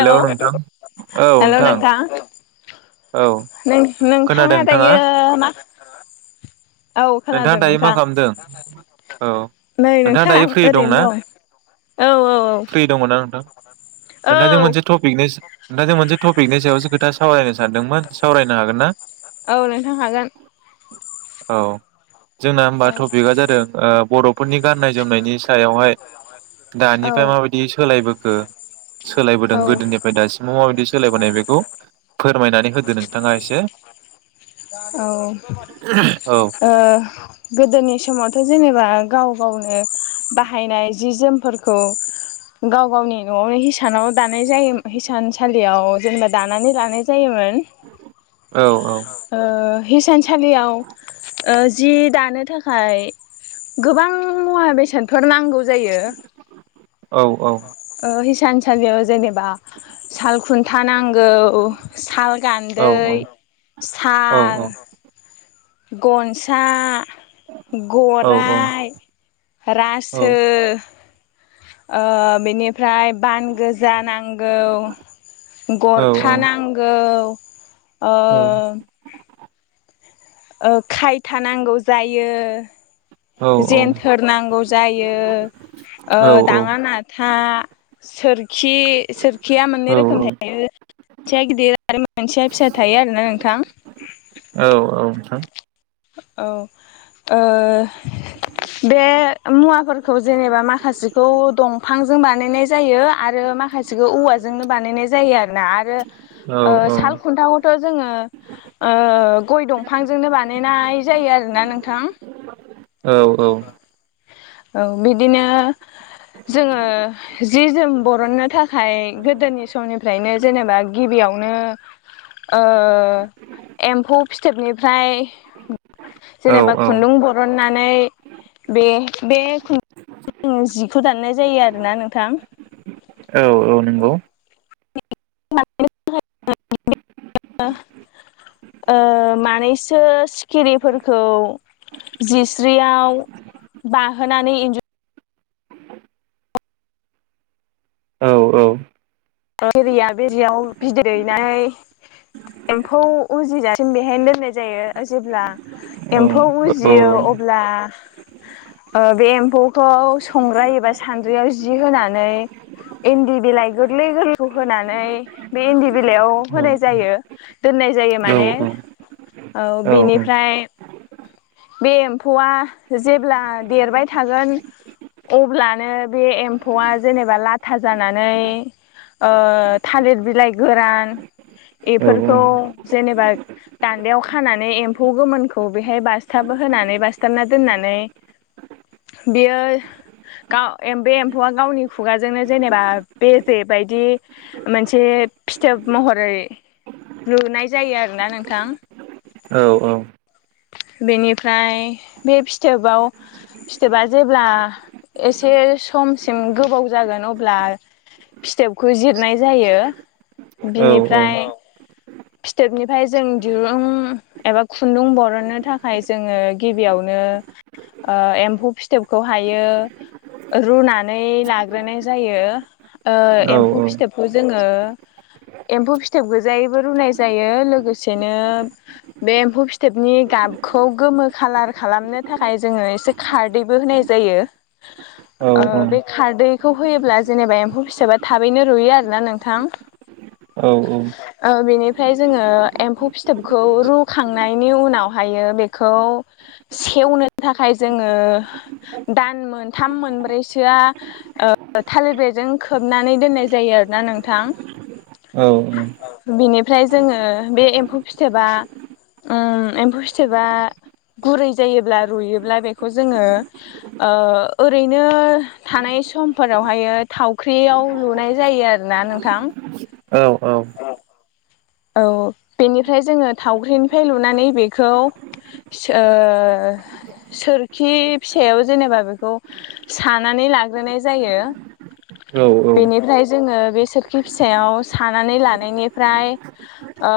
औ नोंथां हेल' नोंथां औ नोंथां नोंथाङा दायो मा आ औ नोंथाङा खोनादों दायो मा नोंथां खालामदों औ नै नोंथाङा नोंथां दायो फ्रि ओरैनो दंना दं औ औ औ फ्रि दङना नोंथां नोंथांजों मोनसे औ थपिकनि नोंथांजों मोनसे टपिकनि सायावसो खोथा सावरायनो सानदोंमोन सावरायनो हागोन ना? औ नोंथां हागोन औ जोंना होमबा औ टपिकआ जादों ओ बर'फोरनि गाननाय जोमनायनि सायावहाय औ दानिफ्राय माबायदि सोलायबोखो सोलायबोदों औ गोदोनिफ्राय दासिमाव माबायदि सोलायबोनाय बेखौ फोरमायनानै होदो नोंथाङा एसे औ औ औ गोदोनि समावथ' जेनेबा गाव गावनो बाहायनाय जि जोमफोरखौ गाव गावनि न'आवनो हिसाब हिसानाव दानाय जायो हिसान सालि लियाव जेनेबा दानानै लानाय जायोमोन। औ ओ हिसानसालि आव ओ जि दानो थाखाय गोबां मुवा बेसादफोर नांगौ जायो औ औ सानसालियाव जेनेबा साल खुन न्था नांगौ साल औ औ गान्दै, औ साल गनसा औ गराइ रासो ओ बेनि फ्राय बान गोजा नांगौ, औ गरखा नांगौ ओ औ औ ओ खायथा नांगौ जायो औ जेनथोर नांगौ जायो ओ दाङा नाथा सोरखि सोरखिया औ मोननै रोखोम थायो मोनसेया गिदिर आरो मोनसेया फिसा थायो आरोना नोंथां औ नोंथां औ ओ बे मुवाफोरखौ जेनेबा माखासेखौ दंफांजों बानायनाय जायो आरो आरो माखासेखौ औवाजोंनो बानायनाय जायो आरो ना आरो औ ओ साल खुन्थाखौथ' जोङो ओ गय दंफांजोंनो बानायनाय जायो आरो ना नोंथां। औ औ औ बिदिनो जोङो जि जोम बरननो थाखाय गोदोनि समनिफ्रायनो जेनेबा गिबियाव ओ एम्फौ फिथोबनिफ्राय औ जेनेबा खुन्दुं बरननानै बे बे खु जिखौ दाननाय जायो आरोना नोंथां औ औ नंगौ [unintelligible] ओ मानैसो सिखिरिफोरखौ जिस्रियाव बाहोनानै इन्जु औ औ एरिया बेरियाव बिदै दैनानै एम्फौ उजिजासिम बेहायनो दोननाय जायो जेब्ला औ औ एम्फौ उजियो अब्ला बे एम्फौखौ संग्राय एबा सान्द्रियाव जि होनानै इन्दि बिलाइ गो गोरगलै गोरलैखौ होनानै बे इन्दि बिलाइयाव होनाय जायो दोननाय जायो माने औ बेनिफ्राय बे एम्फौआ जेब्ला देरबाय थागोन अब्लानो बे एम्फौआ जेनेबा लाथा जानानै ओ थालिर बिलाइ गोरान बेफोरखौ जेनेबा दान्दायाव खानानै एम्फौ गोमोनखौ बेहाय बासथाब होनानै बासथाबना दोननानै बेयो बे एम्फौआ गावनि खुगाजोंनो जेनेबा बे बेबायायदि मोनसे फिथोब महरै लुनाय जायो आरोना नोंथां औ औ बेनिफ्राय बे फिथोबाव फिथोबा जेब्ला एसे समसिम गोबाव जागोन अब्ला फिथोबखौ जिरनाय जायो। बिनिफ्राय फिथोबनिफ्राय जों दिरुं एबा खुन्दुं बरननो थाखाय जोङो गिबियावनो ओ एम्फौ फिथोबखौहायो रुनानै लाग्रोनाय जायो ओ एम्फौ फिथोबखौ जोङो एम्फौ फिथोब गोजा जबो रुनाय जायो लोगोसेनो बे एम्फौ फिथोबनि गाबखौ गोमो खालार खालामनो थाखाय जोङो एसे खारदैबो होनाय जायो ओ औ बे खारदैखौ होयोब्ला जेनेबा एम्फौ फिथोबा थाबैनो रुयो आरोोना नोंथां औ औ बेनिफ्राय जोङो एम्फौ फिथोबखौ रुखांनायनि उनावहायो बेखौ सेवनो थाखाय जोङो दान मोनथाम मोनब्रैसोआ थालिरब्रेजों खोबनानै दोननाय जायो आरोना नोंथां बिनिफ्राय जोङो बे एम्फौ फिथोबा ओ एम्फौ फिथोबा गुरै जायोब्ला रुयोब्ला बेखौ जोङो ओ ओरैनो थानाय समफोरावहाय थावख्रियाव लुनाय जायो आरोना नोंथां औ औ [unintelligible] औ बेनिफ्राय जोङो थावख्रिनिफ्राय लुनानै बेखौ ओ सोरखि फिसायाव जेनेबा बेखौ सानानै लाग्रोनाय जायो। औ औ बेनिफ्राय जोङो बे सोरखि फिसायाव सानानै लानायनिफ्राय ओ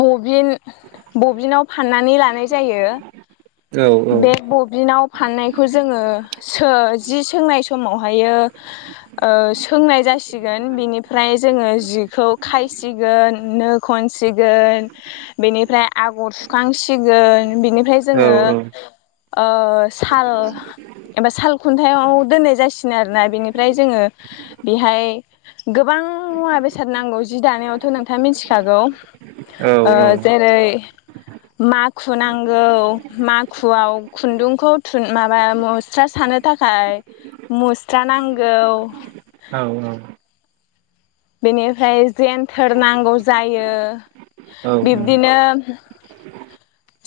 बबिन बबिनाव फाननानै लानाय जायो। बे बबिनाव फाननायखौ जोङो सो जि सोंनाय समावहायो ओ सोंनाय जासिगोन बिनिफ्राय जोङो जि खायसिगोन नो खनसिगोन बेनिफ्राय आगर सुखांसिगोन बेनिफ्राय जोङो ओ साल साल खुन्थायाइाव दोननाय जासिगोनन आरोना बेनिफ्राय जोङो बेहाय गोबां मुवा बेसाद नांगौ जि दानायावथ' नोंथाङा मिथिखागौ ओ जेरै माखु नांगौ माखुआव खुन्दुंखौ थुन माबा मुस्रा सानो थाखाय मुस्रा नांगौ औ औ बेनिफ्राय जेनथोर नांगौ जायो बिब्दिनो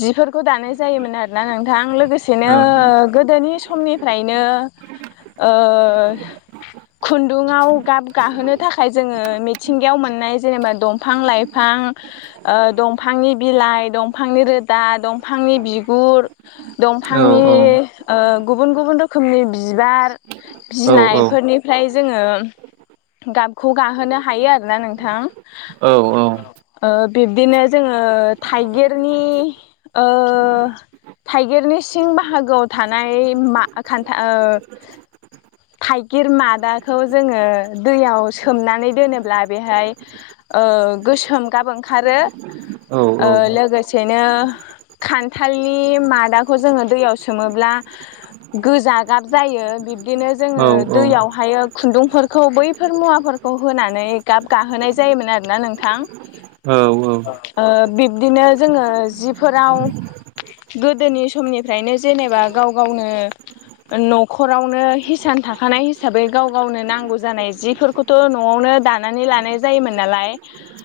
जिफोरखौ दानाय जायोमोन आरोना नोंथां लोगोसेनो गोदोनि समनिफ्रायनो ओ खुन्दुंआव गाब गाहोनो थाखाय जोङो मिथिंगायाव मोननाय जेनेबा दंफां लाइफां ओ दंफांनि बिलाइ दंफांनि रो दा दंफांनि बिगुर दंफांनि ओ गुबुन गुबुन रोखोमनि बिबार बिलायफोरनिफ्राय ओमफ्राय जोङो गाबखौ गाहोनो हायो आरोना नोंथां ओ बिब्दिनो जोङो थाइगिरनि ओ थाइगिरनि सिं बाहागोआव थानाय मा खान्था ओ थाइगिर मादाखौ जोङो दैयाव सोमनानै दोनोब्ला बेहाय ओ गोसोम गाब ओंखारो लोगोसेनो खान्थालनि मादाखौ जोङो दैयाव सोमोब्ला गोजा गाब जायो बिब्दिनो जोङो दैयावहाय खुन्दुंफोरखौ बैफोर मुवाफोरखौ होनानै गाब गाहोनाय जायोमोन आरोना नोंथां औ औ बिब्दिनो जोङो जि फोराव गोदोनि समनिफ्रायनो जेनेबा गाव गावनो न'खरावनो हिसान थाखानाय हिसाबै गाव गावनो नांगौ जानाय जिफोरखौथ' न'आवनो दानानै लानाय जायोमोन नालाय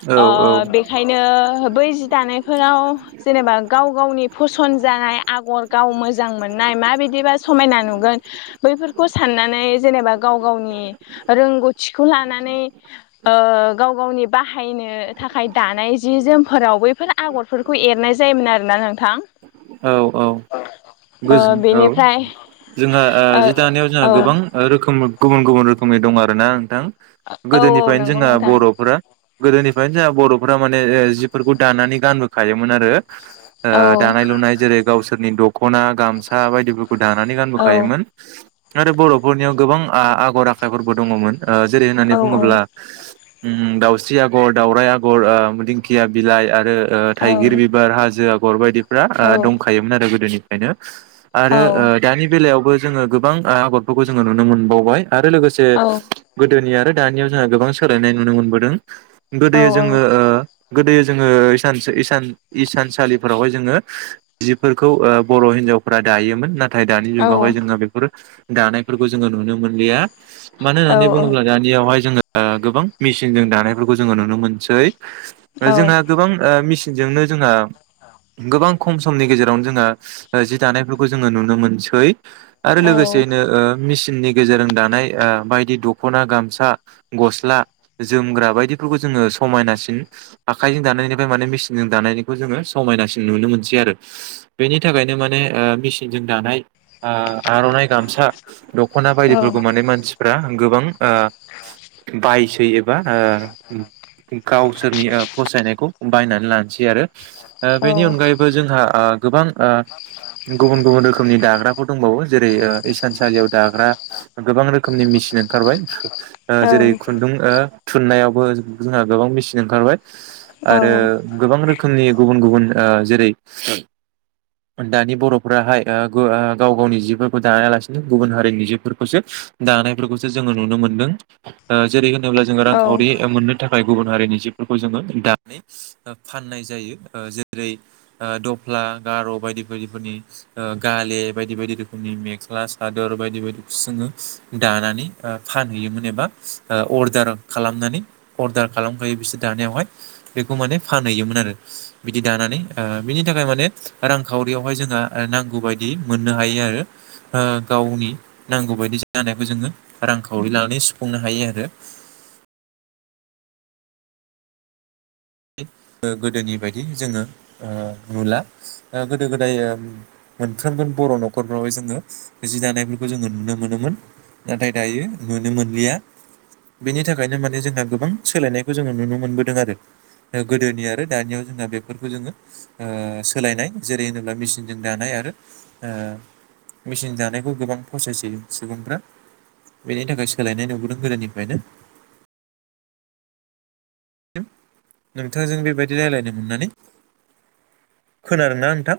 औ ओ बेखायनो बै जि दानायफोराव जेनेबा गाव गावनि फसन्द जानाय आगर गाव मोजां मोननाय माबायदिबा समायना नुगोन बैफोरखौ साननानै जेनेबा गाव गावनि रोंगौथिखौ लानानै ओ गाव गावनि बाहायनो थाखाय दानाय जि जोमफोराव बैफोर आगरफोरखौ एरनाय जायोमोन आरोना नोंथां। औ औ ओ बेनिफ्राय जोंहा ओ जि दानायाव जोंहा औ गोबां रोखोम गुबुन-गुबुन रोखोमनि दं आरोना नोंथां। औ औ गोदोनिफ्रायनो नंगौ जोंहा नोंथां बर'फोरा गोदोनि ओंखाइनो जोंहा बर'फोरा माने ओ जिफोरखौ दानानै गानबोखायोमोन आरो ओ औ दानाय लुनाय जेरै गावसोरनि द- खना गामसा बायदि फोरखौ दानानै औ गानबोखायोमोन। आरो बर'फोरनियाव गोबां आ-आगर आखाइफोरबो दङमोन। आ जेरै होननानै औ बुङोब्ला उम दाउस्रि आगर, दाावराइ आगर ओ दिंखिया बिलाइ आरो ओ औ थाइगिर बिबार हाजो आ- गर बायदि फोरा औ दंखायोमोन आरो गोदोनि फ्रायनो आरो ओ दानि बेलायावबो जोङो गोबां आगरफोरखौ जोङो नुनो मोनबावबाय। आरो लोगोसे औ गोदोनि आरो दानियाव जोंहा गोबां सोलायनाय नुनो मोनबोदों गोदो औ जोङो ओ गोदोयो जोङो इसानसो-इसान-इसानसालिफोरावहाय जोङो जिफोरखौ ओ बर' हिन्जावफ्रा दायोमोन ना- थाय दानि औ जुगावहाय जोङो बेफोरो दानायफोरखौ जोङो नुनो मोनलिया। मानो औ होननानै बुङोब्ला दानियावहाय जोङो‌ आ गोबां मेसिनजों दानायफोरखौ जोङो नुनो मोनसै औ ओ जोंना गोबां ओ मिस- सिनजोंनो जोंहा गोबां खम समनि गेजेरावनो जोंहा जि दानायफोरखौ जोङो नुनो मोनसै। आरो लोगोसेैनो औ ओ मिस सिननि गेजेरजों दानाय ओ बायदि दख'ना गामसा गस्ला- जोमग्रा बायदिफोरखौ जोङो समायनासिन आखाइजों दानायनिफ्राय माने मेसिनजों दानायनिखौ जोङो समायनासिन नुनो मोनसै आरो। बेनि थाखायनो माने ओ मेसिनजों दानाय आ आर'नाइ गामसा दख'ना बायदिफोरखौ माने मानसिफ्रा गोबां ओ बायसोयो। बा ओ गावसोरनि पसायनायखौ बायना- लानसै आरो ओ बेनि औ अनगायैबो जोंहा आ आ गुबुन गुबुन रोखोमनि दाग्राफोर दंबावो जेरै ओ इसानसालियाव दाग्रा गोबां रोखोमनि मेसिन ओंखारबाय ओ जेरै खुन्दुं थु नायावबो जोंहा गोबां मेचिन ओंखारबाय। औ आरो गोबां रोखोमनि गुबुन गुबुन ओ जेरै दानि बर'फोराहाय आ गाव गावनि जिफोरखौ दायालासिनो गुबुन हारिनि जिफोरखौसो दानायफोरखौसो जोङो नुनो मोनदों ओ जेरै अब्ला जोङो औ रांखावरि मोननो थाखाय गुबुन हारिनि जिफोरखौ जोङो दानै फाननाय जायो ओ जेरै ओ द फला गार' बायदि बायदिफोरनि ओ गाले बायदि बायदि रोखोमनि मेख्ला सादोर बायदि बायदिखौ जोङो दानानै आ फानहैयोमोन एबा ओ अर्दार खालामनानै अर्दार खालामहोयो बिसोर दानायावहाय बेखौ माने फानहैयोमोन आरो बिदि दानानै ओ बेनि थाखाय माने रांखावरियावहाय जोंहा नांगौ बायदि मोननो हायो आरो ओ गावनि नांगौ बायदि जानायखौ जोङो रांखावरि लानानै सुफुंनो हायो आरो ओ गोदोनि बायदि जोङो आ नुला ओ गोदो गोदाय मोनफ्रोमबो बर' न'खरफ्रावहाय जोङो जि दानायफोरखौ जोङो नुनो मोनोमोन नाथाय दायो नुनो मोनलिया बेनि थाखायनो माने जोंहा गोबां सोलायनायखौ जोङो नुनो मोनबोदों आरो गोदोनि आरो दानियाव जोंहा बेफोरखौ जोङो ओ सोलायनाय जेरै होनोब्ला मेसिनजों दानाय आरो आ मेसिन दानायखौ गोबां फसायसै सुबुंफ्रा बेनि थाखाय सोलायनाय नुबोदों गोदोनिफ्रायनो नोंथांजों बेबायदि राय्लायनो मोननानै खोनादों ना नोंथां